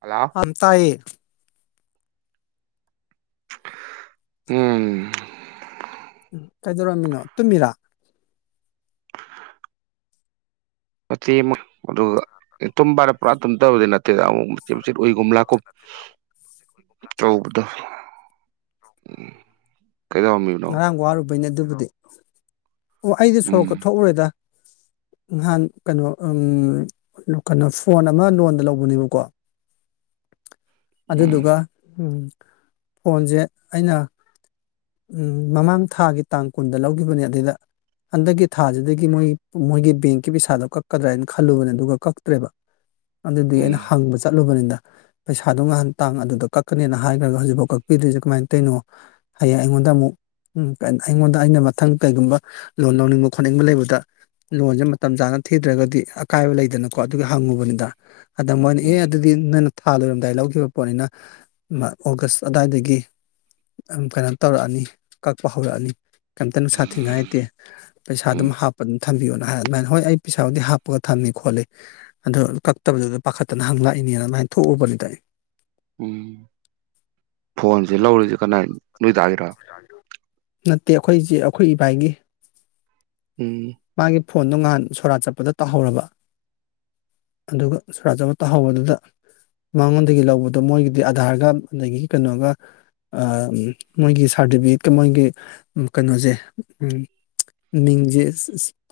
Hello ꯑꯝ ꯇꯥꯏꯌꯦ ꯎꯝ ꯎꯝ ꯀꯩꯗꯧꯔꯝꯃꯤꯅꯣ ꯇꯨꯝꯃꯤꯔꯥ ꯃꯇꯦꯛ ꯑꯃ ꯑꯗꯨꯒ ꯇꯨꯝꯕꯅ ꯄꯨꯔꯥ ꯇꯨꯝꯗꯕꯗꯤ ꯅꯠ [unintelligible] ꯎꯝ ꯉꯔꯥꯡ ꯋꯥꯔꯨꯕꯩꯅꯦ ꯑꯗꯨꯕꯨꯗꯤ ꯑꯣ ꯑꯩꯗꯤ ꯁꯣꯔꯣꯛꯀ ꯎꯝ ꯊꯣꯛꯎꯔꯦꯗ ꯅꯍꯥꯟ ꯀꯩꯅꯣ ꯎꯝ ꯀꯩꯅꯣ ꯐꯣꯟ ꯑꯃ ꯂꯣꯟꯗ ꯂꯧꯕꯅꯦꯕꯀꯣ ꯎꯝ ꯑꯗꯨꯗꯨꯒ ꯐꯣꯟꯖꯦ ꯑꯩꯅ ꯎꯝ ꯃꯃꯥꯡ ꯊꯥꯒꯤ ꯇꯥꯡ ꯀꯨꯟꯗ ꯂꯧꯒꯤꯕꯅꯦ ꯑꯗꯏꯗ ꯍꯟꯗꯛꯀꯤ ꯊꯥꯖꯤꯗꯒꯤ ꯃꯣꯏ ꯃꯣꯏꯒꯤ ꯕꯦꯡꯀꯤ ꯄꯩꯁꯥꯗꯣ ꯀꯛꯀꯗ꯭ꯔꯥ ꯍꯥꯏꯅ ꯈꯜꯂꯨꯕꯅꯦ ꯑꯗꯨꯒ ꯀꯛꯇ꯭ꯔꯦꯕ ꯑꯗꯨꯗꯤ ꯑꯩꯅ ꯎꯝ ꯍꯪꯕ ꯆꯠꯂꯨꯕꯅꯤꯗ ꯄꯩꯁꯥꯗꯣ ꯉꯍꯥꯟ ꯇꯥꯡ ꯑꯗꯨꯗ ꯀꯛꯀꯅꯦꯅ ꯍꯥꯏꯒ꯭ꯔꯒ ꯍꯧꯖꯤꯛꯕꯧ ꯀꯛꯄꯤꯗꯔꯤꯖ‌ꯦ ꯀꯃꯥꯏꯟ ꯇꯩꯅꯣ ꯑꯩꯉꯣꯟꯗ ꯑꯃꯨꯛ ꯎꯝ ꯑꯩꯉꯣꯟꯗ ꯑꯩꯅ ꯃꯊꯪ ꯀꯩꯒꯨꯝꯕ ꯂꯣꯟ ꯂꯧꯅꯤꯡꯕ ꯈꯣꯠꯅꯤꯡꯕ ꯂꯩꯕꯗ ꯂꯣꯟꯖ‌ꯦ ꯃꯇꯝ ꯆꯥꯅ ꯊꯤꯗ꯭ꯔꯒꯗꯤ ꯑꯀꯥꯏꯕ ꯂꯩꯗꯅꯀꯣ ꯑꯗꯨꯒꯤ ꯍꯪꯉꯨꯕꯅꯤꯗ ꯑꯗ ꯃꯣꯏꯅ ꯑꯦ ꯎꯝ ꯑꯗꯨꯗꯤ [unintelligible] ꯊꯥ ꯂꯣꯏꯔꯝꯗꯥꯏ ꯂꯧꯈꯤꯕ ꯄꯣꯠꯅꯤꯅ ꯃꯥ ꯑꯣꯒꯁ ꯑꯗꯥꯏꯗꯒꯤ ꯑꯝ ꯀꯩꯅꯣ ꯇꯧꯔꯛꯑꯅꯤ ꯀꯛꯄ ꯍꯧꯔꯛꯑꯅꯤ ꯀ‌ꯦꯝꯇ ꯅꯨꯡꯁꯥ ꯊꯤꯡꯉꯥꯏꯇꯦ ꯄꯩꯁꯥ ꯎꯝ ꯑꯗꯨꯝ ꯍꯥꯞꯄ ꯊꯝꯕꯤꯌꯣꯅ ꯍꯥꯏ ꯑꯗꯨꯃꯥꯏꯅ ꯍꯣꯏ ꯑꯩ ꯄꯩꯁꯥꯕꯨꯗꯤ ꯍꯥꯞꯄꯒ ꯊꯝꯃꯤ ꯈꯣꯠꯂꯤ ꯑꯗꯨ ꯀꯛꯇꯕꯗꯨꯗ ꯄꯥꯈꯠꯇꯅ ꯍꯪ ꯂꯛꯏꯅꯦꯅ ꯑꯗꯨꯃꯥꯏꯟ ꯊꯣꯎꯕꯅꯤꯗ ꯑꯩ ꯎꯝ ꯐꯣꯟꯖꯦ ꯂꯧꯔꯤꯖ‌ꯦ ꯀꯅꯥꯏ ꯅꯣꯏ ꯗꯥ ꯒꯤꯔꯣ ꯅꯠꯇꯦ ꯑꯈꯣꯏ ꯖ‌ꯦ ꯑꯈꯣꯏ ꯏꯕꯥꯏꯒꯤ ꯎꯝ ꯃꯥꯒꯤ ꯐꯣꯟꯗꯣ ꯉꯍꯥꯟ ꯁꯣꯔꯥꯠ ꯆꯠꯄꯗ ꯇꯥꯍꯧꯔꯕ ꯑꯗꯨꯒ ꯁꯣꯔꯥꯠ ꯆꯠꯄ ꯇꯥ ꯍꯧ ꯕꯗꯨꯗꯥ ꯃꯉꯣꯟꯗꯒꯤ ꯂꯧꯕꯗꯣ ꯃꯣꯏꯒꯤꯗꯤ ꯑꯙꯥꯔꯒ ꯗꯒꯤ ꯀꯩꯅꯣꯒ ꯑꯥ ꯎꯝ ꯃꯣꯏꯒꯤ ꯁꯥꯔꯗꯤꯚꯤꯒ‌ꯦꯠꯀ ꯃꯣꯏꯒꯤ ꯎꯝ ꯀꯩꯅꯣꯖ‌ꯦ ꯎꯝ ꯃꯤꯡꯖ‌ꯦ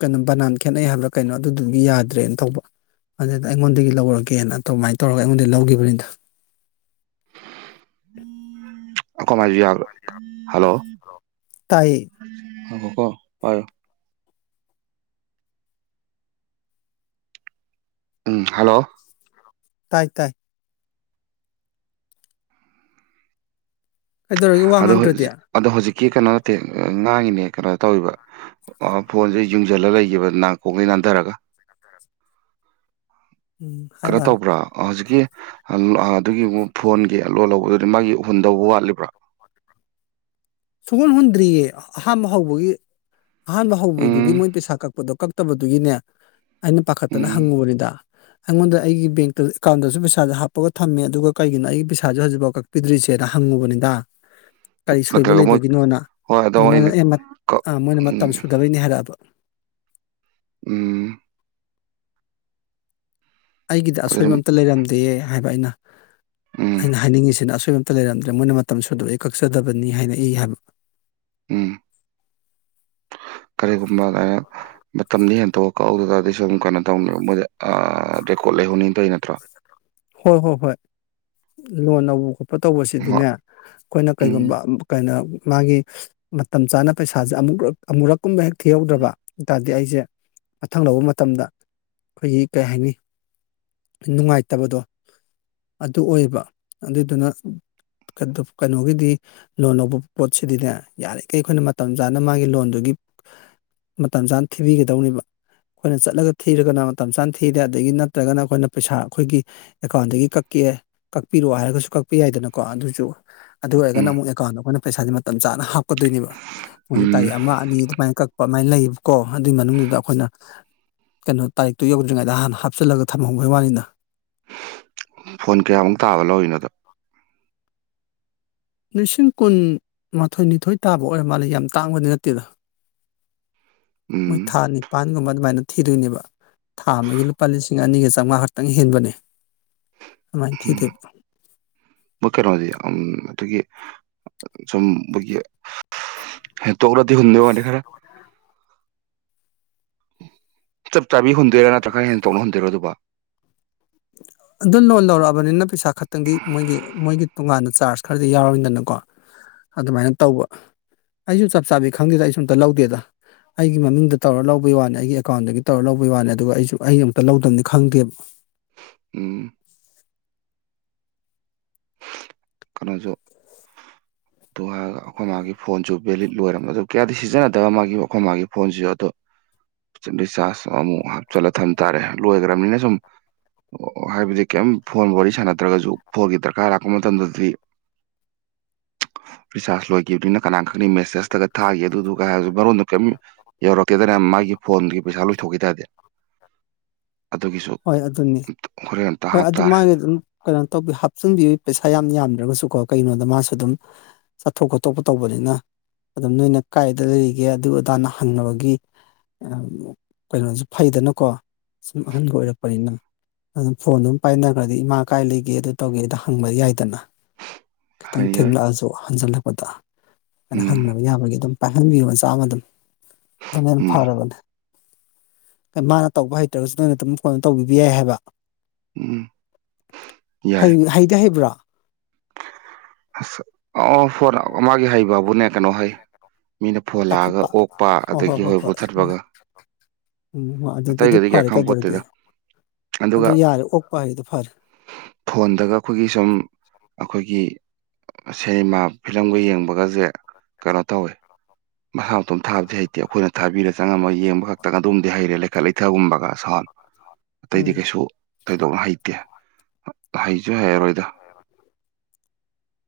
ꯀꯅꯣ ꯕꯅꯥꯟ ꯈꯦꯠꯅꯩ ꯍꯥꯏꯕ꯭ꯔꯥ ꯀꯩꯅꯣ ꯑꯗꯨꯗꯨꯒꯤ ꯌꯥꯗ꯭ꯔꯦꯟ ꯇꯧꯕ ꯑꯗꯨꯗ ꯑꯩꯉꯣꯟꯗꯒꯤ ꯂꯧꯔꯒꯦꯅ ꯗꯨꯃꯥꯏ ꯇꯧꯔꯒ ꯑꯩꯉꯣꯟꯗꯒꯤ ꯂꯧꯒꯤꯕꯅꯤꯗ ꯑꯈ‌ꯣ ꯃꯥꯏꯖ‌ꯦ ꯌꯥ [unintelligible] ꯍꯜꯂꯣ ꯇꯥꯏꯌꯦ ꯉꯥꯏꯈꯣꯀꯣ ꯄꯥꯏꯌꯣ ꯎꯝ ꯍꯜꯂꯣ ꯇꯥꯏ ꯇꯥꯏ ꯀꯩꯗꯧꯔꯒꯦ ꯋꯥ ꯍꯂ‌ꯣ ꯉꯥꯡꯗ꯭ꯔꯗꯤ ꯍꯖꯤꯛ ꯑꯗꯣ ꯍꯧꯖꯤꯛꯀꯤ ꯀꯩꯅꯣ ꯅꯠꯇꯦ ꯉꯥꯡꯉꯤꯅꯦ ꯀꯩꯅꯣ ꯇꯧꯔꯤꯕ ꯑꯥ ꯐꯣꯟꯖ‌ꯦ ꯌꯨꯡꯖꯜꯂ ꯂꯩꯒꯤꯕ ꯅꯥ ꯀ‌ꯣꯡꯗꯩ ꯅꯥꯟꯗꯔꯒ ꯎꯝ ꯍꯥꯏꯔꯣ ꯀꯩꯅꯣ ꯍꯥꯏꯔꯣ ꯇꯧꯕ꯭ꯔꯥ ꯑꯥ ꯍꯨꯖꯤꯛꯀꯤ ꯑꯥ ꯑꯗꯨꯒꯤ ꯃꯨ ꯐꯣꯟꯒꯤ ꯂꯣꯟ ꯂꯧꯕꯗꯨꯗꯤ ꯃꯥꯒꯤ ꯍꯨꯟꯗꯧ ꯋꯥꯠꯂꯤꯕ꯭ꯔꯥ ꯁꯨꯍꯨꯟ ꯍꯨꯟꯗ꯭ꯔꯤꯌꯦ ꯑꯍꯥꯝꯕ ꯍꯧꯕꯒꯤ ꯑꯍꯥꯟꯕ ꯍꯧꯕꯗꯨꯒꯤ ꯎꯝ ꯃꯣꯏ ꯄꯩꯁꯥ ꯀꯛꯄꯗꯣ ꯀꯛ ꯇꯕꯗꯨꯒꯤꯅꯦ ꯑꯩꯅ ꯄꯥꯈꯠꯇꯅ ꯎꯝ ꯍꯪꯉꯨꯕꯅꯤꯗ ꯑꯩꯉꯣꯟꯗ ꯑꯩꯒꯤ ꯕꯦꯡꯇ ꯑꯦꯀꯥꯎꯟꯗꯖꯨ ꯄꯩꯁꯥꯖ‌ꯦ ꯍꯥꯞꯄꯒ ꯊꯝꯃꯦ ꯑꯗꯨꯒ ꯀꯩꯒꯤꯅꯣ ꯑꯩꯒꯤ ꯄꯩꯁꯥꯖ‌‌ꯦ ꯍꯧꯖꯤꯛꯕꯧ ꯀꯛ ꯄꯤꯗ꯭ꯔꯤꯁꯦꯅ ꯍꯪꯉꯨꯕꯅꯤꯗ ꯀꯣꯏꯕ ꯅꯠꯇ꯭ꯔꯒ ꯃꯣꯏ ꯂꯩꯕꯒꯤꯅꯣꯅ ꯍꯣꯏ ꯑꯗꯣ ꯑꯗꯨ ꯃꯣꯏꯅ ꯑꯩꯅ ꯑꯦ ꯃꯠ ꯀꯛ ꯑꯥ ꯃ‌ꯣꯏꯅ ꯎꯝ ꯃꯇꯝ ꯁꯨꯗꯕꯩꯅ‌ꯦ ꯍꯥꯏꯔꯛꯑꯕ ꯎꯝ ꯑꯩꯒꯤꯗꯤ ꯑꯗꯨꯗꯤ ꯑꯁꯣꯏꯕ ꯑꯝꯇ ꯂꯩꯔꯝꯗꯤꯌ‌ꯦ ꯍꯥꯏꯕ ꯑꯩꯅ ꯎꯝ ꯑꯩꯅ ꯍꯥꯏꯅꯤꯡ ꯉꯤꯁꯤꯅ ꯑꯁꯣꯏ ꯇ ꯂꯩꯔꯝꯗ꯭ꯔꯦ ꯃꯣꯏꯅ ꯃꯇꯝ ꯁꯨꯗꯕꯩ ꯀꯛꯆꯗꯕꯅꯤ ꯍꯥꯏꯅ ꯑꯩ ꯍꯥꯏꯕ ꯎꯝ ꯀꯔꯤ ꯒꯨꯝꯕ [unintelligible] ꯇꯝꯗꯤ ꯍꯦꯟꯇꯣꯛꯑ ꯀꯛꯍꯧꯗ ꯇꯥꯗꯤ ꯁꯨꯝ ꯀꯩꯅꯣ ꯇꯧꯅꯤ ꯃꯣꯏꯗꯤ ꯑꯥ ꯔꯦꯀꯣꯠ ꯂꯩꯍꯧꯅꯤꯟ ꯇ‌ꯩ ꯅꯠꯇ꯭ꯔꯣ ꯍꯣꯏ ꯍꯣꯏ ꯍꯣꯏ ꯂꯣꯟ ꯂꯧꯕ ꯄ ꯍꯣꯏ ꯇꯧꯕꯁꯤꯗꯤꯅꯦ ꯈꯣꯏꯅ ꯎꯝ ꯀꯩꯒꯨꯝꯕ ꯀꯩꯅꯣ ꯃꯥꯒꯤ ꯃꯇꯝ ꯆꯥꯅ ꯄꯩꯁꯥꯖ‌ꯦ ꯑꯃꯨꯔꯛ ꯑꯃꯨꯔꯛꯀꯨꯝꯕ ꯍꯦꯛ ꯊꯤꯍꯧꯗ꯭ꯔꯕ ꯑꯗꯨ ꯇꯥꯔꯗꯤ ꯑꯩꯖ‌ꯦ ꯃꯊꯪ ꯂꯧꯕ ꯃꯇꯝꯗ ꯑꯈꯣꯏꯒꯤ ꯀꯩ ꯍꯥꯏꯅꯤ ꯅꯨꯡꯉꯥꯏꯇꯕꯗꯣ ꯑꯗꯨ ꯑꯣꯏꯕ ꯑꯗꯨꯏꯗꯨꯅ ꯀꯗꯨꯐ ꯀꯩꯅꯣꯒꯤꯗꯤ ꯂꯣꯟ ꯂꯧꯕ ꯄꯣꯠꯁꯤꯗꯤꯅꯦ ꯌꯥꯔꯤꯈꯩ ꯑꯩꯈꯣꯏꯅ ꯃꯇꯝ ꯆꯥꯅ ꯃꯥꯒꯤ ꯂꯣꯟꯗꯨꯒꯤ ꯃꯇꯝ ꯆꯥꯅ ꯊꯤꯕꯤꯒꯗꯧꯅꯦꯕ ꯑꯩꯈꯣꯏꯅ ꯆꯠꯂꯒ ꯊꯤꯔꯒꯅ ꯃꯇꯝ ꯆꯥꯅ ꯊꯤꯔꯦ ꯑꯗꯥꯒꯤ ꯅꯠꯇ꯭ꯔꯥꯒꯅ ꯑꯩꯈꯣꯏꯅ ꯄꯩꯁꯥ ꯑꯩꯈꯣꯏꯒꯤ ꯑꯦꯀꯥꯎꯟꯗꯒꯤ ꯀꯛꯀꯦ ꯀꯛꯄꯤꯔꯣ ꯍꯥꯏꯔꯒꯁꯨ ꯀꯛꯄ ꯌꯥꯏꯗꯅꯀꯣ ꯑꯗꯨꯁꯨ ꯑꯗꯨ ꯑꯣꯏꯔꯒꯅ ꯎꯝ ꯑꯃꯨꯛ ꯑꯦꯀꯥꯎꯟꯗ ꯑꯩꯈꫭꯏꯅ ꯄꯩꯁꯥꯁꯦ ꯃꯇꯝ ꯆꯥꯅ ꯍꯥꯞꯀꯗꯣꯏꯅꯦꯕ ꯃꯣꯏꯒꯤ ꯎꯝ ꯇꯥꯔꯤꯛ ꯑꯃ ꯑꯅꯤ ꯑꯗꯨꯃꯥꯏꯅ ꯀꯛ ꯄꯃꯥꯏ ꯂꯩꯕꯀꯣ ꯑꯗꯨꯏ ꯃꯅꯨꯡꯗꯨꯗ ꯑꯩꯈꯣꯏꯅ ꯀꯩꯅꯣ ꯇꯥꯔꯤꯛꯇꯨ ꯌꯧꯗ꯭ꯔꯤꯉꯩꯗ ꯍꯥꯟ ꯍꯥꯞꯆꯤꯂꯒ ꯊꯝꯍꯧꯕꯩ ꯋꯥꯅꯤꯗ ꯐꯣꯟ ꯀꯌꯥꯃꯨꯛ ꯇꯥꯕ ꯂꯧꯔꯤꯅꯣꯗꯣ ꯂꯤꯁꯤꯡ ꯀꯨꯟꯃꯥꯊꯣꯏꯅꯤꯊꯣꯏ ꯇꯥꯕ ꯑꯣꯏꯔ ꯃꯥꯜꯂꯦ ꯌꯥꯝ ꯇꯥꯡꯕꯗꯤ ꯅꯠꯇꯦꯗ ꯃꯣꯏ ꯎꯝ ꯊꯥ ꯅꯤꯄꯥꯟꯒꯨꯝꯕ ꯑꯗꯨꯃꯥꯏꯅ ꯊꯤꯗꯣꯏꯅꯦꯕ ꯊꯥ ꯑꯃꯒꯤ ꯂꯨꯄꯥ ꯂꯤꯁꯤꯡ ꯑꯅꯤꯒ ꯆꯥꯝꯃꯉꯥ ꯈꯛꯇꯪ ꯍꯦꯟꯕꯅꯦ ꯑꯗꯨꯃꯥꯏ ꯎꯝ ꯊꯤꯗꯣꯏꯕ ꯃꯣꯏ ꯀꯩꯅꯣꯗꯤ ꯎꯝ ꯑꯗꯨꯒꯤ ꯁꯨꯝꯄꯒꯤ ꯍꯦꯟꯇꯣꯛꯅꯗꯤ ꯍꯨꯟꯕꯒꯤ ꯋꯥꯅꯤ ꯈꯔ ꯆꯥꯞ ꯆꯥꯕꯤ ꯍꯨꯟꯗꯣꯏꯔ ꯅꯠꯇ꯭ꯔꯥꯒ ꯈꯔ ꯍꯦꯟꯇꯣꯛꯅ ꯍꯨꯟꯗꯣꯏꯔ ꯑꯗꯨꯕꯨ [inaudible] ꯑꯗꯨ ꯂꯣꯟ ꯂꯧꯔꯛꯑꯕꯅꯤꯅ ꯄꯩꯁꯥ ꯈꯛꯇꯪꯗꯤ ꯃꯣꯏꯒꯤ ꯃꯣꯏꯒꯤ ꯇꯣꯉꯥꯟꯅ ꯆꯥꯔꯖ ꯈꯔꯗꯤ ꯌꯥꯎꯔꯅꯤꯗꯅꯀꯣ ꯑꯗꯨꯃꯥꯏꯅ ꯇꯧꯕ ꯑꯩꯁꯨ ꯆꯥꯞ ꯆꯥꯕꯤ ꯈꯪꯗꯦꯗ ꯑꯩꯁꯨ ꯑꯃꯨꯛꯇ ꯂꯧꯗꯦꯗ ꯑꯩꯒꯤ ꯃꯃꯤꯡꯗ ꯇꯧꯔ ꯂꯧꯕꯩ ꯋꯥꯅꯤ ꯑꯩꯒꯤ ꯑꯦꯀꯥꯎꯟꯗꯒꯤ ꯇꯧꯔ ꯂꯧꯕꯩ ꯋꯥꯅꯤ ꯑꯗꯨꯒ ꯑꯩꯁꯨ ꯑꯩ ꯑꯃꯨꯛꯇ ꯂꯧꯗꯕꯅꯤꯅ ꯈꯪꯗꯦꯕ ꯎꯝ꯫ ꯀꯩꯅꯣꯁꯨ ꯑ ꯑꯩꯈꯣꯏ ꯃꯥꯒꯤ ꯐꯣꯟꯁꯨ ꯚꯦꯂꯤꯠ ꯂꯣꯏꯔꯕ ꯑꯗꯨ ꯀꯌꯥꯗꯤ ꯁꯤꯖꯤꯟꯅꯗꯕ ꯃꯥꯒꯤ ꯑꯩꯈꯣꯏ ꯃꯥꯒꯤ ꯐꯣꯟꯁꯤꯁꯨ ꯑꯗꯣ ꯔꯤꯆꯥꯥꯔꯖ ꯑꯃꯨꯛ ꯍꯥꯞꯆꯤꯜꯂ ꯊꯝ ꯇꯥꯔꯦ ꯂꯣꯏꯈ꯭ꯔꯥꯕꯅꯤꯅ ꯁꯨꯝ ꯑꯣ ꯍꯥꯏꯕꯗꯤ ꯀꯔꯤꯝ ꯐꯣꯟ ꯋꯥꯔꯤ ꯁꯥꯟꯅꯗ꯭ꯔꯥꯒꯁꯨ ꯐꯣꯟꯒꯤ ꯗꯔꯀꯥꯔ ꯂꯥꯛꯄ ꯃꯇꯝꯗꯗꯤ ꯔꯤꯆꯥꯔꯖ ꯂꯣꯏꯈꯤꯕꯅꯤ ꯀꯅꯥꯅ ꯈꯪꯅꯤ ꯃꯦꯁꯦꯖ ꯅꯠꯇ꯭ꯔꯥꯒ ꯊꯥꯒꯤ ꯑꯗꯨꯗꯨꯒ ꯍꯥꯏꯁꯨ ꯃꯔꯣꯟꯗꫭ ꯀꯔꯤꯝ ꯌꯧꯔꯛꯇꯦꯗꯅ ꯃꯥꯒꯤ ꯐꯣꯟꯒꯤ ꯄꯩꯁꯥ ꯂꫭꯏ ꯊꯣꯛꯈꯤ ꯇꯥꯔꯗꯤ ꯑꯗꯨꯒꯤꯁꯨ ꯍꯣꯏ ꯑꯗꯨꯅꯤ ꯍꯣꯔꯦꯟ ꯑꯝꯇ ꯍꯣꯏ ꯍꯥꯞ ꯑꯗꯨ ꯇꯥꯔꯦ ꯃꯥꯒꯤ ꯑꯗꯨꯝ ꯀꯩꯅꯣ ꯇꯧꯕꯤ ꯍꯥꯞꯆꯤꯟꯕꯤ ꯄꯩꯁꯥ ꯌꯥꯝ ꯌꯥꯝꯗ꯭ꯔꯥꯒꯁꯨ ꯀꯣ ꯀꯩꯅꯣꯗ ꯃꯥꯁꯨ ꯑꯗꯨꯝ ꯆꯠꯊꯣꯛ ꯈꯣꯠꯇꯣꯛꯄ ꯇꯧꯕꯅꯤꯅ ꯑꯗꯨꯝ ꯅꯣꯏꯅ ꯀꯥꯏꯗ ꯂꯩꯔꯤꯒꯦ ꯑꯗꯨ ꯑꯗꯥꯅ ꯍꯪꯅꯕꯒꯤ ꯀꯩꯅꯣꯁꯨ ꯐꯩꯗꯥꯅꯀꯣ ꯁꯨꯝ ꯑꯍꯥꯟꯒ ꯑꯣꯏꯔꯛꯄꯅꯤꯅ ꯑꯗꯨꯝ ꯐꯣꯟ ꯑꯗꯨꯝ ꯄꯥꯏꯅꯈ꯭ꯔꯥꯗꯤ ꯏꯃꯥ ꯀꯥꯏ ꯂꯩꯒꯦ ꯑꯗꯨ ꯇꯧꯒꯦꯗꫭ ꯍꯪꯕ ꯌꯥꯏꯗꯅ ꯈꯤꯇꯪ ꯍꯥꯏ ꯌꯥꯏ ꯊꯦꯡꯂꯛꯑꯁꯨ ꯍꯟꯖꯤꯜꯂꯛꯄꯗ ꯑꯗꯥ ꯎꯝ ꯍꯪꯅꯕ ꯌꯥꯕꯒꯤ ꯑꯗꯨꯝ ꯄꯥꯏꯍꯟꯕꯤꯌꯣ ꯃꯆꯥ ꯑꯃ ꯑꯗꯨꯝ ꯑꯗꯨꯅ ꯍꯦꯟ ꯎꯝ ꯐꯔꯕꯅꯦ ꯃꯅꯥ ꯇꯧꯕ ꯍꯩꯇ꯭ꯔꯥꯒꯁꯨ ꯅꯣꯏꯅ ꯑꯗꯨꯝ ꯐꯣꯟ ꯇꯧꯕꯤꯕ ꯌꯥꯏ ꯍꯥꯏꯕ ꯎꯝ꯫ ꯌꯥꯏ ꯍꯩ ꯍꯩꯗꯤ ꯍꯩꯕ꯭ꯔꫭ ꯑꯁ ꯑꯥ ꯐꯣꯟ ꯃꯥꯒꯤ ꯍꯩꯕꯕꯨꯅꯦ ꯀꯩꯅꯣ ꯍꯩ ꯃꯤꯅ ꯐꯣꯟ ꯂꯛꯑꯒ ꯄꯥꯏꯈꯠꯄ ꯑꯣꯛꯄ ꯑꯗꯥꯒꯤ ꯍꯣꯏ ꯃꯨꯊꯠꯄꯒ ꯎꯝ ꯑꯗꯨꯗꯤ ꯑꯗꯨ ꯐꯔꯦ ꯀꯩꯗꯧꯔꯒꯦ ꯑꯗꯨ ꯑꯗꯨꯒ ꯌꯥꯔꯦ ꯑꯣꯛꯄ ꯍꯩꯔꯤꯗꯨ ꯐꯔꯦ ꯐꯣꯟꯗꯒ ꯑꯩꯈꯣꯏꯒꯤ ꯁꯨꯝ ꯑꯩꯈꯣꯏꯒꯤ ꯁꯦꯅꯦꯃꯥ ꯐꯤꯂꯝꯒ ꯌꯦꯡꯕꯒꯁꯦ ꯀꯩꯅꯣ ꯇꯧꯋꯦ ꯃꯁꯥ ꯃꯇꯣꯝ ꯊꯥꯕꯗꯤ ꯍꯩꯇꯦ ꯑꯩꯈꯣꯏꯅ ꯊꯥꯕꯤꯔ ꯆꯪꯉꯝꯃꯒ ꯌꯦꯡꯕ ꯈꯛꯇꯒ ꯑꯗꯨꯝꯗꯤ ꯍꯩꯔꯦ ꯂꯩꯈꯠ ꯂꯩꯊꯒꯨꯝꯕꯒ ꯁꯥꯎꯟ ꯑꯥ ꯁꯥꯎꯟ ꯑꯇꯩꯗꯤ ꯀꯩꯁꯨ ꯊꯣꯏꯗꯣꯛꯅ ꯍꯩꯇꯦ ꯍꯩꯁꯨ ꯍꯩꯔꯔꯣꯏꯗ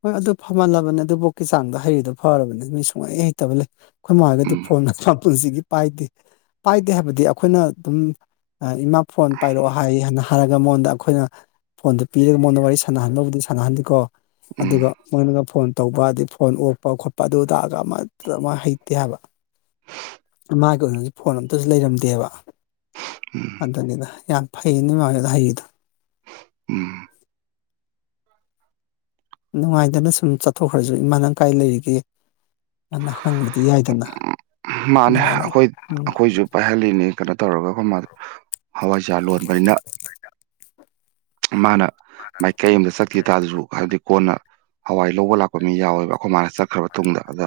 ꯍꯣꯏ ꯑꯗꯨ ꯐꯝꯃꯜꯂꯕꯅꯤ ꯑꯗꯨꯕꯣꯛꯀꯤ ꯆꯥꯡꯗ ꯍꯩꯔꯤꯗꯨꯣ ꯐꯔꯕꯅꯤ ꯃꯤ ꯁꯨꯡꯍꯩ ꯍꯩꯇꯕ ꯂꯩ ꯑꯩꯈꯣꯏ ꯃꯥ ꯍꫭꯏꯒꯗꯤ ꯎꯝ ꯐꯣꯟ ꯒꯥꯁꯦ ꯃꯄꯨꯟꯁꯤꯒꯤ ꯄꯥꯏꯗꯦ ꯄꯥꯏꯗꯦ ꯍꯥꯏꯕꯗꯤ ꯑꯩꯈꯣꯏꯅ ꯑꯗꯨꯝ ꯑ ꯏꯃꯥ ꯐꯣꯟ ꯄꯥꯏꯔꯛꯑꯣ ꯍꯥꯏ ꯍꯥꯏꯅ ꯍꯥꯏꯔꯒ ꯃꯉꯣꯟꯗ ꯑꯩꯈꯣꯏꯅ ꯐꯣꯟꯗꯨ ꯄꯤꯔꯒ ꯃꯉꯣꯟꯗ ꯄꯤꯔꯒ ꯋꯥꯔꯤ ꯁꯥꯟꯅꯍꯟꯕꯕꯨꯗꯤ ꯁꯥꯟꯅꯍꯟꯜꯂꯤꯀꯣ ꯎꯝ ꯑꯗꯨꯒ ꯃꯣꯏꯅꯒ ꯐꯣꯟ ꯇꯧꯕ ꯑꯗꯩ ꯐꯣꯟ ꯑꯣꯛꯄ ꯈꯣꯠꯄ ꯑꯗꯨ ꯑꯗꯒ ꯑꯃꯇ ꯃꯥ ꯍꯩꯇꯦ ꯍꯥꯏꯕ ꯃꯥꯒꯤ ꯑꯣꯏꯅꯁꯨ ꯐꯣꯟ ꯑꯝꯇꯁꯨ ꯂꯩꯔꯝꯗꯦꯕ ꯎꯝ ꯑꯗꯨꯅꯤꯅ ꯌꯥꯝ ꯐꯩ ꯅꯣꯏ ꯃꯥꯈꯣꯏꯒ ꯍꯩꯔꯤꯗꯣ ꯎꯝ ꯅꯨꯡꯉꯥꯏꯗꯅ ꯁꯨꯝ ꯆꯠꯊꯣꯛꯈ꯭ꯔꯁꯨ ꯏꯃꯥ ꯅꯪ ꯀꯥꯏ ꯂꯩꯔꯤꯒꯦ ꯑꯅꯥ ꯍꯪꯕꯗꯤ ꯌꯥꯏꯗꯅ ꯃꯥꯅꯦ ꯑꯗꯨꯃꯥꯏꯅ ꯑꯩꯈꯣꯏ ꯎꯝ ꯑꯩꯈꯣꯏꯁꯨ ꯄꯥꯏꯍꯜꯂꯤꯅꯤ ꯀꯩꯅꯣ ꯇꯧꯔꯒ ꯑꯩꯈꯣꯏ ꯃꯥꯗ ꯍꯋꯥꯏꯖꯥꯔ ꯂꯣꯟꯕꯅꯤꯅ ꯃꯥꯅ ꯃꯥꯏꯀꯩ ꯑꯝꯗ ꯆꯠꯈꯤ ꯇꯥꯔꯁꯨ ꯍꯥꯏꯗꯤ ꯀꯣꯟꯅ ꯍꯋꯥꯏ ꯂꯧꯕ ꯂꯥꯛꯄ ꯃꯤ ꯌꯥꯎꯋꯦꯕ ꯑꯩꯈꯣꯏ ꯃꯥꯅ ꯆꯠꯈ꯭ꯔꯕ ꯇꯨꯡꯗ ꯑꯗ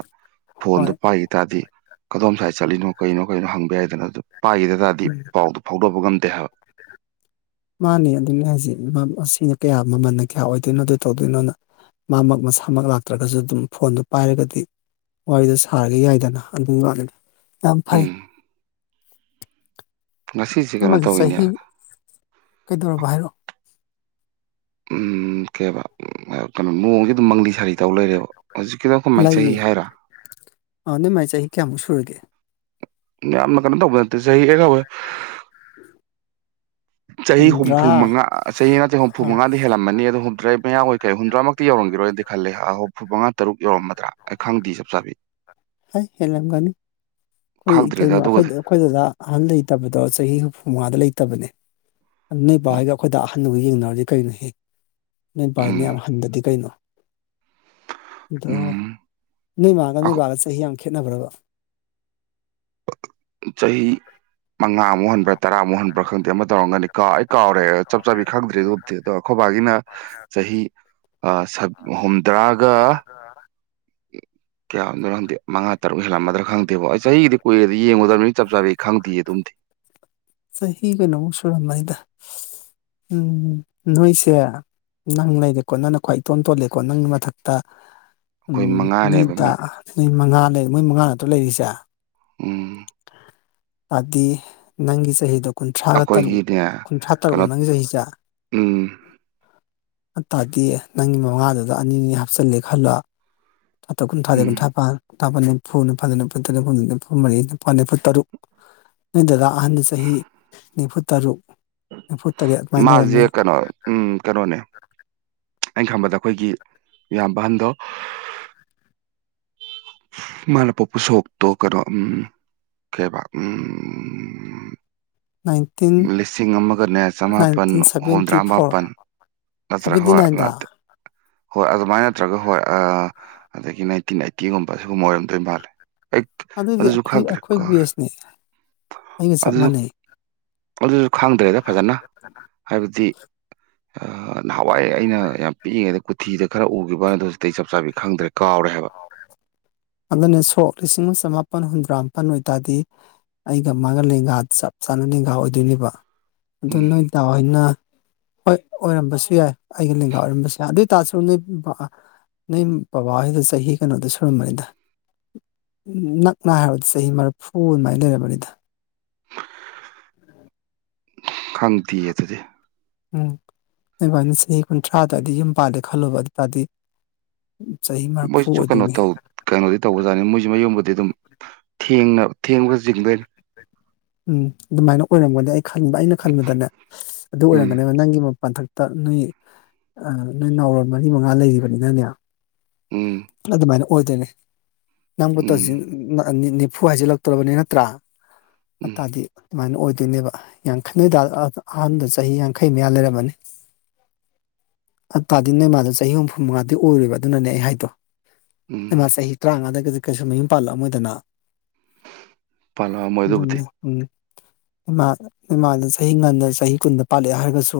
ꯐꯣꯟꯗꯨ ꯍꯣꯏ ꯄꯥꯏꯈꯤ ꯇꯥꯔꯗꯤ ꯀꯗꯣꯝ ꯁꯥꯏꯠꯗ ꯆꯠꯂꯤꯅꯣ ꯀꯩꯅꯣ ꯀꯩꯅꯣ ꯍꯪꯕ ꯌꯥꯏꯗꯅ ꯑꯗꯨ ꯄꯥꯏꯈꯤꯗ ꯇꯥꯔꯗꯤ ꯎꯝ ꯄꯥꯎꯗꯨ ꯐꯥꯎꯗꯣꯅꯕ ꯉꯝꯗꯦ ꯍꯥꯏꯕ ꯃꯥꯅꯦ ꯑꯗꯨꯅꯤ ꯍꯥꯏꯁꯤ ꯑꯁꯤꯅ ꯀꯌꯥ ꯃꯃꯜꯅ ꯀꯌꯥ ꯑꯣꯏꯗꯣꯏꯅꯣ ꯑꯗ ꯨꯇꯧꯗꯣꯏꯅꯣꯅ ꯃꯥꯃꯛ ꯃꯁꯥꯃꯛ ꯂꯥꯛꯇ꯭ꯔꯒꯁꯨ ꯑꯗꯨꯝ ꯐꯣꯟꯗꯨ ꯄꯥꯏꯔꯒꯗꯤ ꯋꯥꯔꯤꯗꯨ ꯁꯥꯔꯒ ꯌꯥꯏꯗꯅ ꯑꯗꯨꯒꯤ ꯋꯥꯅꯤꯗ ꯌꯥꯝ ꯐꯩ ꯎꯝ ꯉꯁꯤꯁꯦ ꯅꯣꯏ ꯀꯩꯅꯣ ꯃꯥꯁꯦ ꯆꯍꯤ ꯇꯧꯋꯤꯅꯦ ꯀꯩꯗꯧꯔꯕ ꯍꯥꯏꯔꯛꯑꯣ ꯎꯝ ꯀꯩꯕ ꯀꯩꯅꯣ ꯅꯣꯡꯖꯦ ꯑꯗꯨꯝ ꯃꯪꯂꯤ ꯁꯥꯔꯤ ꯇꯧꯔ ꯂꯩꯔꯦꯕ ꯍꯧꯖꯤꯛꯀꯤꯗꯣ ꯑꯩꯈꯣꯏ ꯃꯥꯒꯤ ꯆꯍꯤ ꯍꯥꯏꯔꯣ ꯑꯥ ꯅꯣꯏ ꯃꯥꯒꯤ ꯆꯍꯤ ꯀꯌꯥꯃꯨꯛ ꯁꯨꯔꯒꯦ ꯌꯥꯝꯅ ꯀꯩꯅꯣ ꯇꯧꯕ ꯅꯠꯇꯦ ꯆꯍꯤ [unintelligible] [inaudible] ꯆꯍꯤ ꯍꯨꯝꯗ꯭ꯔꯥ ꯍꯨꯝꯐꯨ ꯃꯉꯥ ꯆꯍꯤ ꯅꯠꯇꯦ ꯍꯨꯝꯐꯨ ꯑꯥ ꯃꯉꯥꯗꯤ ꯍꯦꯜꯂꯝꯃꯅꯤ ꯑꯗꯨ ꯍꯨꯝꯗ꯭ꯔꯥ ꯃꯌꯥꯑꯣꯏ ꯀꯩ ꯍꯨꯝꯗ꯭ꯔꯥꯃꯛ ꯇꯤ ꯌꯧꯔꯝꯒꯤ ꯔꯣꯏꯗꯤ ꯈꯜꯂꯦ ꯑꯥ ꯍꯨꯝꯐꯨꯠ ꯃꯉꯥ ꯇꯔꯨꯛ ꯌꯧꯔꯝꯃꯗ꯭ꯔꯥ ꯑꯩ ꯈꯪꯗꯤꯌꯦ ꯆꯞ ꯆꯥꯕꯤ ꯍꯩ ꯍꯦꯜꯂꯝꯒꯅꯤ ꯑꯩꯈꯣꯏ ꯈꯪꯗ꯭ꯔꯦꯗ ꯏꯇꯩꯃꯥ ꯑꯩꯈꯣꯏ ꯑꯗꯨꯒꯗꯤ ꯑꯩꯈꯣꯏ ꯗꯗꯥ ꯑꯍꯟ ꯂꯩꯇꯕꯗꯣ ꯆꯍꯤ ꯍꯨꯝꯐꯨ ꯃꯉꯥꯗ ꯂꯩꯇꯕꯅꯦ ꯅꯣꯏ ꯕꯥ ꯑꯣ ꯍꯣꯏꯒ ꯑꯩꯈꯣꯏ ꯗꯥ ꯑꯍꯟ ꯍꯣꯏꯒ ꯌꯦꯡꯅꯔꯨꯔꯗꯤ ꯀꯩꯅꯣꯍꯦ ꯅꯣꯏ ꯄꯥ ꯍꯣꯏꯅ ꯎꯝ ꯌꯥꯝ ꯍꯟꯗꯗꯤ ꯀꯩꯅꯣ ꯑꯗꯣ ꯎꯝ ꯅꯣꯏ ꯃꯥꯒ ꯑꯈꯣ ꯅꯣꯏꯕꯥꯒ ꯆꯍꯤ ꯌꯥꯝ ꯈꯦꯠꯅꯕ꯭ꯔꯕ ꯆꯍꯤ ꯃꯉꯥꯃꯨꯛ ꯍꯟꯕ꯭ꯔꯥ ꯇꯔꯥꯃꯨꯛ ꯍꯟꯕ꯭ꯔꯥ ꯈꯪꯗꯦ ꯑꯃ ꯇꯧꯔꯝꯒꯅꯤ ꯀꯥꯎ ꯑꯩ ꯀꯥꯎꯔꯦ ꯆꯞ ꯆꯥꯕꯤ ꯈꯪꯗ꯭꯭ꯔꯦ ꯑꯗꯨꯕꯨꯗꯤ ꯑꯗꯣ ꯑꯩꯈꯣꯏꯕꯥꯒꯤꯅ ꯆꯍꯤ ꯑꯥ ꯁꯕ ꯍꯨꯝꯗ꯭ꯔꯥꯒ ꯀꯌꯥ ꯑꫭꯏꯔꯝꯗꯨꯅꫭ ꯈꯪꯗꯦ ꯃꯉꯥ ꯇꯔꯨꯛ ꯍꯦꯜꯂꯝꯃꯗ꯭ꯔ ꯈꯪꯗꯦꯕꫭ ꯑꯩ ꯆꯍꯤꯒꯤꯗꯤ ꯀꯨꯏꯔꯦꯗ ꯌꯦꯡꯉꯨꯗꯕꯅꯤꯅ ꯆꯞ ꯆꯥꯕꯤ ꯈꯪꯗꯦ ꯑꯗꯨꯝꯗꯤ ꯆꯍꯤ ꯀꯩꯅꯣꯃꯨꯛ ꯁꯨꯔꯝꯃꯅꯤꯗ ꯎꯝ ꯅꯣꯏꯁꯦ ꯅꯪ ꯂꯩꯔꯦꯀꯣ ꯅꯪꯅ ꯈ꯭ꯋꯥꯏ ꯏꯇꯣꯟ ꯇꯣꯜꯂꯦꯀꯣ ꯅꯪ ꯃꯊꯛꯇ ꯎꯝ ꯑꯩꯈꯣꯏ ꯅꯣꯏ ꯃꯉꯥꯅꯦꯕ ꯗꯥ ꯃꯤ ꯅꯣꯏ ꯃꯉꯥ ꯂꯩ ꯃꯣꯏ ꯃꯉꯥ ꯅꯠꯇ꯭ꯔꯣ ꯂꯩꯔꯤꯁꯦ ꯎꯝ ꯑꯥꯗꯤ ꯅꯪꯒꯤ ꯆꯍꯤꯗꯣ ꯀꯨꯟꯊ꯭ꯔꯥꯒ ꯇꯔꯨꯛ ꯑꯩꯈꯣꯏꯒꯤꯅꯦ ꯀꯨꯟꯊ꯭ꯔꯥ ꯇꯔꯨꯛ ꯀꯩꯅꯣ ꯑꯣꯏ ꯅꯪꯒꯤ ꯆꯍꯤ ꯁꯦ ꯎꯝ ꯑꯗꯨꯇꯥꯔꯗꯤ ꯅꯪꯒꯤ ꯃꯉꯥꯗꯨꯗ ꯑꯅꯤꯅꯤ ꯍꯥꯞꯆꯤꯜꯂꯦ ꯈꯜꯂꯣ ꯀꯨꯟꯊ꯭ꯔꯥꯇ꯭ꯔꯨꯛ ꯀꯨꯟꯊ꯭ꯔꯥꯇꯦꯠ ꯎꯝ ꯀꯨꯟꯊ꯭ꯔꯥꯏꯄꯥꯟ ꯀꯨꯟꯊ꯭ꯔꯥꯝꯄꯟ ꯅꯤꯝꯐꯨ ꯅꯤꯐꯨꯃꯥꯊꫭꯏ ꯅꯤꯝꯐꯨꯅꯤꯊꫭꯏ ꯅꯤꯝꯐꯨꯍꯨꯝꯗꫭꯏ ꯅꯤꯝꯐꯨ ꯃꯔꯤ ꯅꯤꯄꯥꯜ ꯅꯤꯐꯨ ꯇꯔꯨꯛ ꯅꯣꯏ ꯗꯗꯥ ꯑꯍꯟꯗꯣ ꯆꯍꯤ ꯅꯤꯝꯐꯨ ꯇꯔꯨꯛ ꯅꯤꯝꯐꯨ ꯇꯔꯦꯠ ꯃꯥꯖꯦ ꯀꯩꯅꯣ ꯎꯝ ꯀꯩꯅꯣꯅꯦ ꯑꯩꯅ ꯈꯟꯕꯗ ꯑꯩꯈꯣꯏꯒꯤ ꯏꯌꯥꯝꯕ ꯑꯍꯟꯗꯣ ꯃꯥꯅ ꯄꯣꯛꯄꯥ ꯁꯣꯛꯇꯣ ꯀꯩꯅꯣ ꯎꯝ ꯀꯩ ꯍꯥꯢꯕ ꯎꯝ ꯅꯥꯟ ꯂꯤꯁꯤꯡ ꯑꯃꯒꯅꯦ ꯆꯃꯥꯄꯟ ꯁꯚꯦꯟꯇꯤ ꯍꯨꯝꯗ꯭ꯔꯥ ꯐꯣꯔ ꯃꯥꯄꯟ ꯅꯠꯇ꯭ꯔ ꯁꯚꯦꯟꯇꯤ ꯍꯣꯏ ꯅꯥꯏꯟꯗ ꯅꯠꯇꯦ ꯍꯣꯏ ꯑꯗꯨꯃꯥꯏꯅ ꯅꯠꯇ꯭ꯔꯒ ꯍꯣꯏ ꯑꯥ ꯑꯗꯒꯤ ꯅꯥꯏꯟꯇꯤꯟ ꯑꯥꯏꯠꯇꯤ ꯒꯨꯝꯕ ꯁꯤꯒꯨꯝꯕ ꯑꯣꯏꯔꯝꯗꯣꯏ ꯃꯥꯜꯂꯦ ꯑꯩ ꯑꯗꯨꯏꯗꯤ ꯑꯗꯨꯁꯨ ꯑꯩꯈꯣꯏ ꯈꯪꯗ꯭ꯔꯦ ꯑꯩꯈꯣꯏ ꯕꯦꯁꯅꯦ ꯑꯩꯒ ꯆꯞ ꯑꯗꯨꯁꯨ ꯃꯥꯟꯅꯩ ꯑꯗꯨꯁꯨ ꯈꯪꯗ꯭ꯔꯦꯗ ꯐꯖꯅ ꯍꯥꯏꯕꯗꯤ ꯑꯥ ꯅꯍꯥꯋꯥꯏ ꯑꯩꯅ ꯌꯥꯝ ꯄꯤꯛꯏꯉꯩꯗ ꯀꯨꯊꯤꯗ ꯈꯔ ꯎꯈꯤꯕ ꯑꯗꯨ ꯍꯧꯖꯤꯇꯤ ꯑꯩ ꯆꯞ ꯆꯥꯕꯤ ꯈꯪꯗ꯭ꯔꯦ ꯀꯥꯎꯔꯦ ꯍꯥꯏꯕ ꯑꯗꯨꯅꯦ ꯁꯣꯛ ꯂꯤꯁꯤꯡ ꯑꯃ ꯆꯃꯥꯄꯜ ꯍꯨꯝꯗ꯭ꯔꯥ ꯃꯥꯄꯜ ꯑꯣꯏꯇꯥꯔꯗꯤ ꯑꯩꯒ ꯃꯥꯒ ꯂꯦꯡꯒꯥ ꯆꯞ ꯆꯥꯅ ꯂꯦꯡꯒꯥ ꯑꯣꯏꯗꯣꯏꯅꯦꯕ ꯑꯗꯨ ꯎꯝ ꯅꯣꯏ ꯗꯥ ꯍꯣꯏꯅ ꯍꯣꯏ ꯑꯣꯏꯔꯝꯕꯁꯨ ꯌꯥꯏ ꯑꯩꯒꯤ ꯂꯦꯡꯒꯥ ꯑꯣꯏꯔꯝꯕꯁꯨ ꯌꯥꯏ ꯑꯗꯨ ꯑꯣꯏꯇꯥꯔꯁꯨ ꯅꯣꯏ ꯕꯥ ꯅꯣꯢ ꯕꯥꯕ ꯍꯣꯢꯗꯣ ꯆꯍꯤ ꯀꯩꯅꯣꯗꯤ ꯁꯨꯔꯝꯃꯅꯤꯗ ꯅꯛꯅ ꯍꯥꯏꯔꯕꯗ ꯆꯍꯤ ꯃꯔꯐꯨ ꯑꯗꯨꯃꯥꯏꯅ ꯂꯩꯔꯝꯃꯅꯤꯗ ꯈꯪꯗꯤꯌꯦ ꯑꯗꯨꯗꯤ ꯎꯝ ꯅꯣꯢꯕꯥꯅ ꯆꯍꯤ ꯀꯨꯟꯊ꯭ꯔꯥꯗ ꯑꯗꯥ ꯌꯨꯝ ꯄꯥꯜꯂꯦ ꯈꯜꯂꯣꯕ ꯑꯗꯨꯇꯥꯔꯗꯤ ꯆꯍꯤ ꯃꯔꯐꯨ ꯃꯣꯏꯁꯨ ꯀꯩꯅꯣ ꯑꯣꯢꯗꯣꯢꯅꯦ ꯇꯧ ꯀꯩꯅꯣꯗꯤ ꯇꯧꯕꯖꯥꯠꯅꯤ ꯃꯣꯏꯁꯨ ꯃꯌꯨꯝꯕꯨꯗꯤ ꯑꯗꯨꯝ ꯊꯦꯡꯅ ꯊꯦꯡꯕ ꯆꯤꯡꯗꯣꯏꯅꯦ ꯎꯝ ꯑꯗꯨꯃꯥꯏꯅ ꯑꯣꯏꯔꯝꯒꯅꯤ ꯑꯩ ꯈꯟꯕ ꯑꯩꯅ ꯈꯟꯕꯗꯅꯦ ꯑꯗꯨ ꯎꯝ ꯑꯣꯏꯔꯝꯒꯅꯦꯕ ꯅꯪꯒꯤ ꯃꯊꯛ ꯇꯥ ꯅꯣꯏ ꯑꯥ ꯅꯣꯏ ꯅꯥꯎꯔꯣꯟ ꯃꯔꯤ ꯃꯉꯥ ꯂꯩꯔꯤꯕꯅꯤꯅꯅꯦ ꯎꯝ ꯑꯗꯨꯃꯥꯏꯅ ꯑꯣꯏꯗꯣꯏꯅꯦ ꯅꯪꯕꯨ ꯎꯝ ꯇꯧꯖꯤꯟ ꯑꯥ ꯅꯤꯐꯨ ꯍꯥꯏꯖꯤꯜꯂꯛꯇꯣꯔꯕꯅꯦ ꯅꯠꯇ꯭ꯔꯥ ꯎꯝ ꯑꯥꯇꯥꯗꯤ ꯑꯗꯨꯃꯥꯏꯅ ꯑꯣꯏꯗꯣꯏꯅꯦꯕ ꯌꯥꯡꯈꯩ ꯅꯣꯏꯗꯥꯜ ꯑꯥ ꯑꯍꯥꯟꯕꯗ ꯆꯍꯤ ꯌꯥꯡꯈꯩ ꯃꯌꯥ ꯂꯩꯔꯝꯃꯅꯤ ꯑꯠ ꯇꯥꯗꯤ ꯅꯣꯢ ꯃꯥꯗꯣ ꯆꯍꯤ ꯍꯨꯝꯐꯨ ꯃꯉꯥꯗꯤ ꯑꯣꯏꯔꯣꯢꯕ ꯑꯗꯨꯅꯅꯦ ꯑꯩ ꯍꯥꯏꯗꯣ ꯅꯣꯢꯃꯥ ꯎꯝ ꯆꯍꯤ ꯇꯔꯥꯉꯥꯗꯗꯤ ꯀꯩꯁꯨ ꯃꯌꯨꯝ ꯄꯥꯜꯂꯛꯑꯝꯃꯣꯏꯗꯅ ꯄꯥꯜꯂꯛꯑꯝꯃꯣꯏ ꯑꯗꯨꯕꯨꯗꯤ ꯑꯗꯨꯅꯦ ꯎꯝ ꯏꯃꯥ ꯏꯃꯥꯅ ꯆꯍꯤ ꯉꯟꯅ ꯆꯍꯤ ꯀꯨꯟꯗ ꯄꯥꯜꯂꯑꯦ ꯍꯥꯏꯔꯒꯁꯨ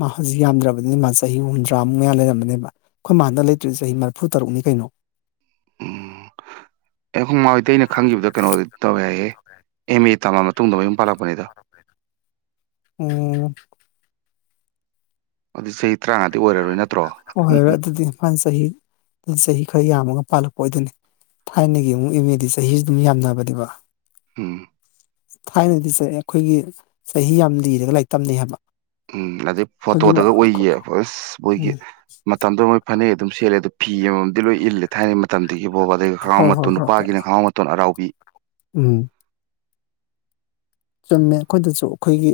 ꯃꯥ ꯍꯧꯖꯤꯛ ꯌꯥꯝꯗ꯭ꯔꯕꯅꯤꯅ ꯃꯥ ꯆꯍꯤ ꯍꯨꯝꯗ꯭ꯔꯥꯃꯨꯛ ꯃꯌꯥ ꯂꯩꯔꯝꯕꯅꯦꯕ ꯑꯩꯈꯣꯏ ꯃꯥꯅ ꯂꯩꯇ꯭ꯔꯤꯁꯦ ꯆꯍꯤ ꯃꯔ ꯐꯨ ꯇꯔꯨꯛꯅꯤ ꯀꯩꯅꯣ ꯎꯝ ꯑꯦ ꯑꯩꯈꯣꯏ ꯃꯥ ꯍꯣꯏꯇꯩꯅ ꯈꯪꯈꯤꯕꯗ ꯀꯩꯅꯣꯗ ꯇꯧꯋꯦ ꯍꯥꯏꯌꯦ ꯑꯦꯝ ꯑꯦ ꯇꯥꯝꯃ ꯃꯇꯨꯡꯗ ꯃꯌꯨꯝ ꯄꯥꯜꯂꯛꯄꯅꯤꯗ ꯑꯣ ꯑꯗꯨꯗꯤ ꯆꯍꯤ ꯇꯔꯥꯉꯥꯗꯤ ꯑꯣꯏꯔꯔꯣꯏ ꯅꯠꯇ꯭ꯔꯣ [unintelligible] ꯑꯣꯏꯔꯔꯣꯏ ꯑꯗꯨꯗꯤ ꯃꯥ ꯆꯍꯤ ꯆꯍꯤ ꯈꯔ ꯌꯥꯝꯃꯒ ꯄꯥꯜꯂꯛꯄ ꯑꯣꯏꯗꯣꯏꯅꯤ ꯊꯥꯏꯅꯒꯤ ꯑꯃꯨꯛ ꯏꯝ ꯃꯦꯗꯤ ꯆꯍꯤꯁꯨ ꯑꯗꯨꯝ ꯌꯥꯝꯅꯕꯅꯤꯕ ꯎꯝ ꯊꯥꯏꯅꯗꯤ ꯆ ꯑꯩꯈꯣꯏꯒꯤ ꯆꯍꯤ ꯌꯥꯝ ꯂꯤꯔꯒ ꯂꯥꯏꯔꯤꯛ ꯇꯝꯅꯩ ꯍꯥꯏꯕ ꯎꯝ ꯑꯗꯨꯗꯩ ꯑꯩꯈꯣꯏꯒꯤ ꯃ ꯐꯣꯇꯣꯗꯒ ꯑꯣꯏꯌꯦ ꯑꯁ ꯃꯣꯏꯒꯤ ꯎꯝ ꯃꯇꯝꯗꯣ ꯃꯣꯏ ꯐꯅꯦꯛ ꯑꯗꯨꯝ ꯁꯦꯠꯂꯦ ꯑ ꯑꯗꯨ ꯐꯤ ꯑꯃꯃꯝ ꯂꯣꯏ ꯏꯜꯂꯦ ꯊꯥꯏꯅꯩ ꯃꯇꯝꯗꯨꯒꯤ ꯕꯣꯕ ꯑꯗꯨꯒ ꯈꯪꯉꯥꯎ ꯍꯣꯏ ꯍꯣꯏ ꯃꯇꯣꯟ ꯍꯣꯏ ꯍꯣꯏ ꯅꯨꯄꯥꯒꯤꯅ ꯈꯪꯉꯥꯎ ꯃꯇꯣꯟ ꯑꯔꯥꯎꯕꯤ ꯎꯝ ꯆꯨꯝꯃꯦ ꯑꯩꯈꯣꯏꯗꯁꯨ ꯑꯩꯈꯣꯏꯒꯤ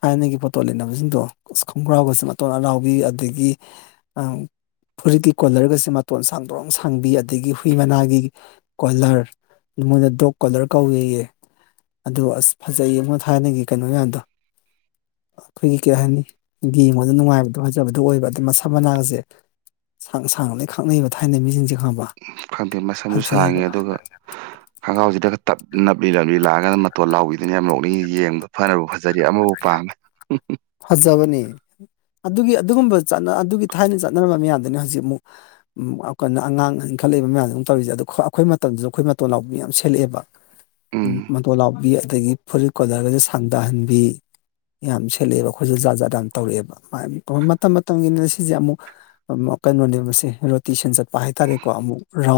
ꯊꯥꯏꯅꯒꯤ ꯄꯣꯇꯣ ꯂꯩꯅꯕꯖꯤꯡꯗꯣ ꯑꯁꯤ ꯈꯣꯡꯒ꯭ꯔꯥꯎꯒꯁꯨ ꯃꯇꯣꯟ ꯑꯔꯥꯎꯕꯤ ꯑꯗꯒꯤ ꯑꯥꯎ ꯐꯨꯔꯤꯠꯀꯤ ꯀꯣꯂ꯭ꯔꯒꯁꯦ ꯃꯇꯣꯟ ꯁꯥꯡꯗ꯭ꯔꯣꯡ ꯁꯥꯡꯕꯤ ꯑꯗꯒꯤ ꯍꯨꯏ ꯃꯅꯥꯒꯤ ꯀꯣꯂ꯭ꯔ ꯑꯗꯨ ꯃꯣꯏꯅ ꯗꯣꯛ ꯀꯣꯂ꯭ꯔ ꯀꯧꯋꯦꯌꯦ ꯑꯗꯨ ꯑꯁ ꯐꯖꯩꯌꯦꯉ‌ꯣ ꯊꯥꯏꯅꯒꯤ ꯀꯩꯅꯣ ꯃꯌꯥꯝꯗꯣ ꯑꯩꯈꯣꯏꯒꯤ ꯀꯩ ꯍꯥꯏꯅꯤ ꯒ‌ꯦꯡꯕꯗ ꯅꯨꯡꯉꯥꯏꯕꯗꯣ ꯑꯖꯕꯗꯣ ꯑꯣꯏꯕ ꯑꯗ ꯃꯁꯝ ꯃꯅꯥꯒꯖ‌ꯦ ꯁꯥꯡ ꯁꯥꯡꯅ ꯂꯣꯏ ꯈꯥꯛꯅꯩꯕ ꯊꯥꯏꯅꯩ ꯃꯤꯁꯤꯡꯖ‌ꯦ ꯈꯪꯉꯕ ꯈꯪꯗꯦ ꯃꯁꯝꯖꯨ ꯐꯖꯩꯌꯦꯕ ꯁꯥꯡꯉꯦ ꯑꯗꯨꯒ ꯈꯣꯡꯒ꯭ꯔꯥꯎꯖꯤꯗꯒ ꯇꯞ ꯅꯞ ꯕꯤ ꯂꯝꯕꯤ ꯂꯥꯡꯑꯒꯅ ꯃꯇꯣꯟ ꯂꯥꯎꯕꯤꯗꯨꯅꯦ ꯌꯥꯝ ꯅꯣꯛꯅꯤꯡꯉꯤ ꯌꯦꯡꯕ ꯐꯅꯕꯨ ꯐꯖꯔꯤ ꯑꯃꯕꯨ ꯄꯥꯝꯃꯦ ꯎꯝ ꯐꯖꯕꯅꯦ ꯑꯗꯨꯒꯤ ꯑꯗꯨꯒꯨꯝꯕ ꯆꯠꯅ ꯑꯗꯨꯒꯤ ꯊꯥꯏꯅ ꯆꯠꯅꯔꯝꯕ ꯃꯌꯥꯝꯗꯨꯅꯤ ꯍꯧꯖꯤꯛ ꯑꯃꯨꯛ ꯎꯝ ꯑ ꯀꯅ ꯑꯉꯥꯡ ꯏꯟꯈꯠꯂꯛꯏꯕ ꯃꯌꯥꯝꯖꯤꯅ ꯇꯧꯔꯤꯖ‌ꯦ ꯑꯗꯨ ꯈ꯭ꯋꯥ ꯑꯩꯈꯣꯏ ꯃꯇꯝꯗꯖꯨ ꯑꯩꯈꯣꯏ ꯃꯇꯣꯟ ꯂꯥꯎꯕꯤ ꯌꯥꯝ ꯁꯦꯠꯂꯛꯑꯦꯕ ꯎꯝ ꯃꯇꯣꯟ ꯂꯥꯎꯕꯤ ꯑꯗꯒꯤ ꯐꯨꯔꯤꯠ ꯀꯣꯂ꯭ꯔꯒꯖꯤ ꯁꯥꯡꯗꯍꯟꯕꯤ ꯌꯥꯝ ꯈ‌ꯦꯠꯂꯛꯑꯦꯕ ꯑꯩꯈꯣꯏꯖ‌ꯦ ꯖꯥꯠ ꯖꯥꯠ ꯌꯥꯝ ꯇꯧꯔꯛꯑꯦꯕ ꯃꯥꯅꯤ ꯃꯇꯝ ꯃꯇꯝꯒꯤꯅꯤ ꯁꯤꯖ‌ꯦ ꯑꯃꯨꯛ ꯑꯃꯨꯛ ꯀꯩꯅꯣꯅꯦꯕꯁꯦ ꯔꯣꯇꯦꯁꯟ ꯆꯠꯄ ꯍꯥꯏꯇꯥꯔꯦꯀꯣ ꯑꯃꯨꯛ ꯔꯥꯎꯟ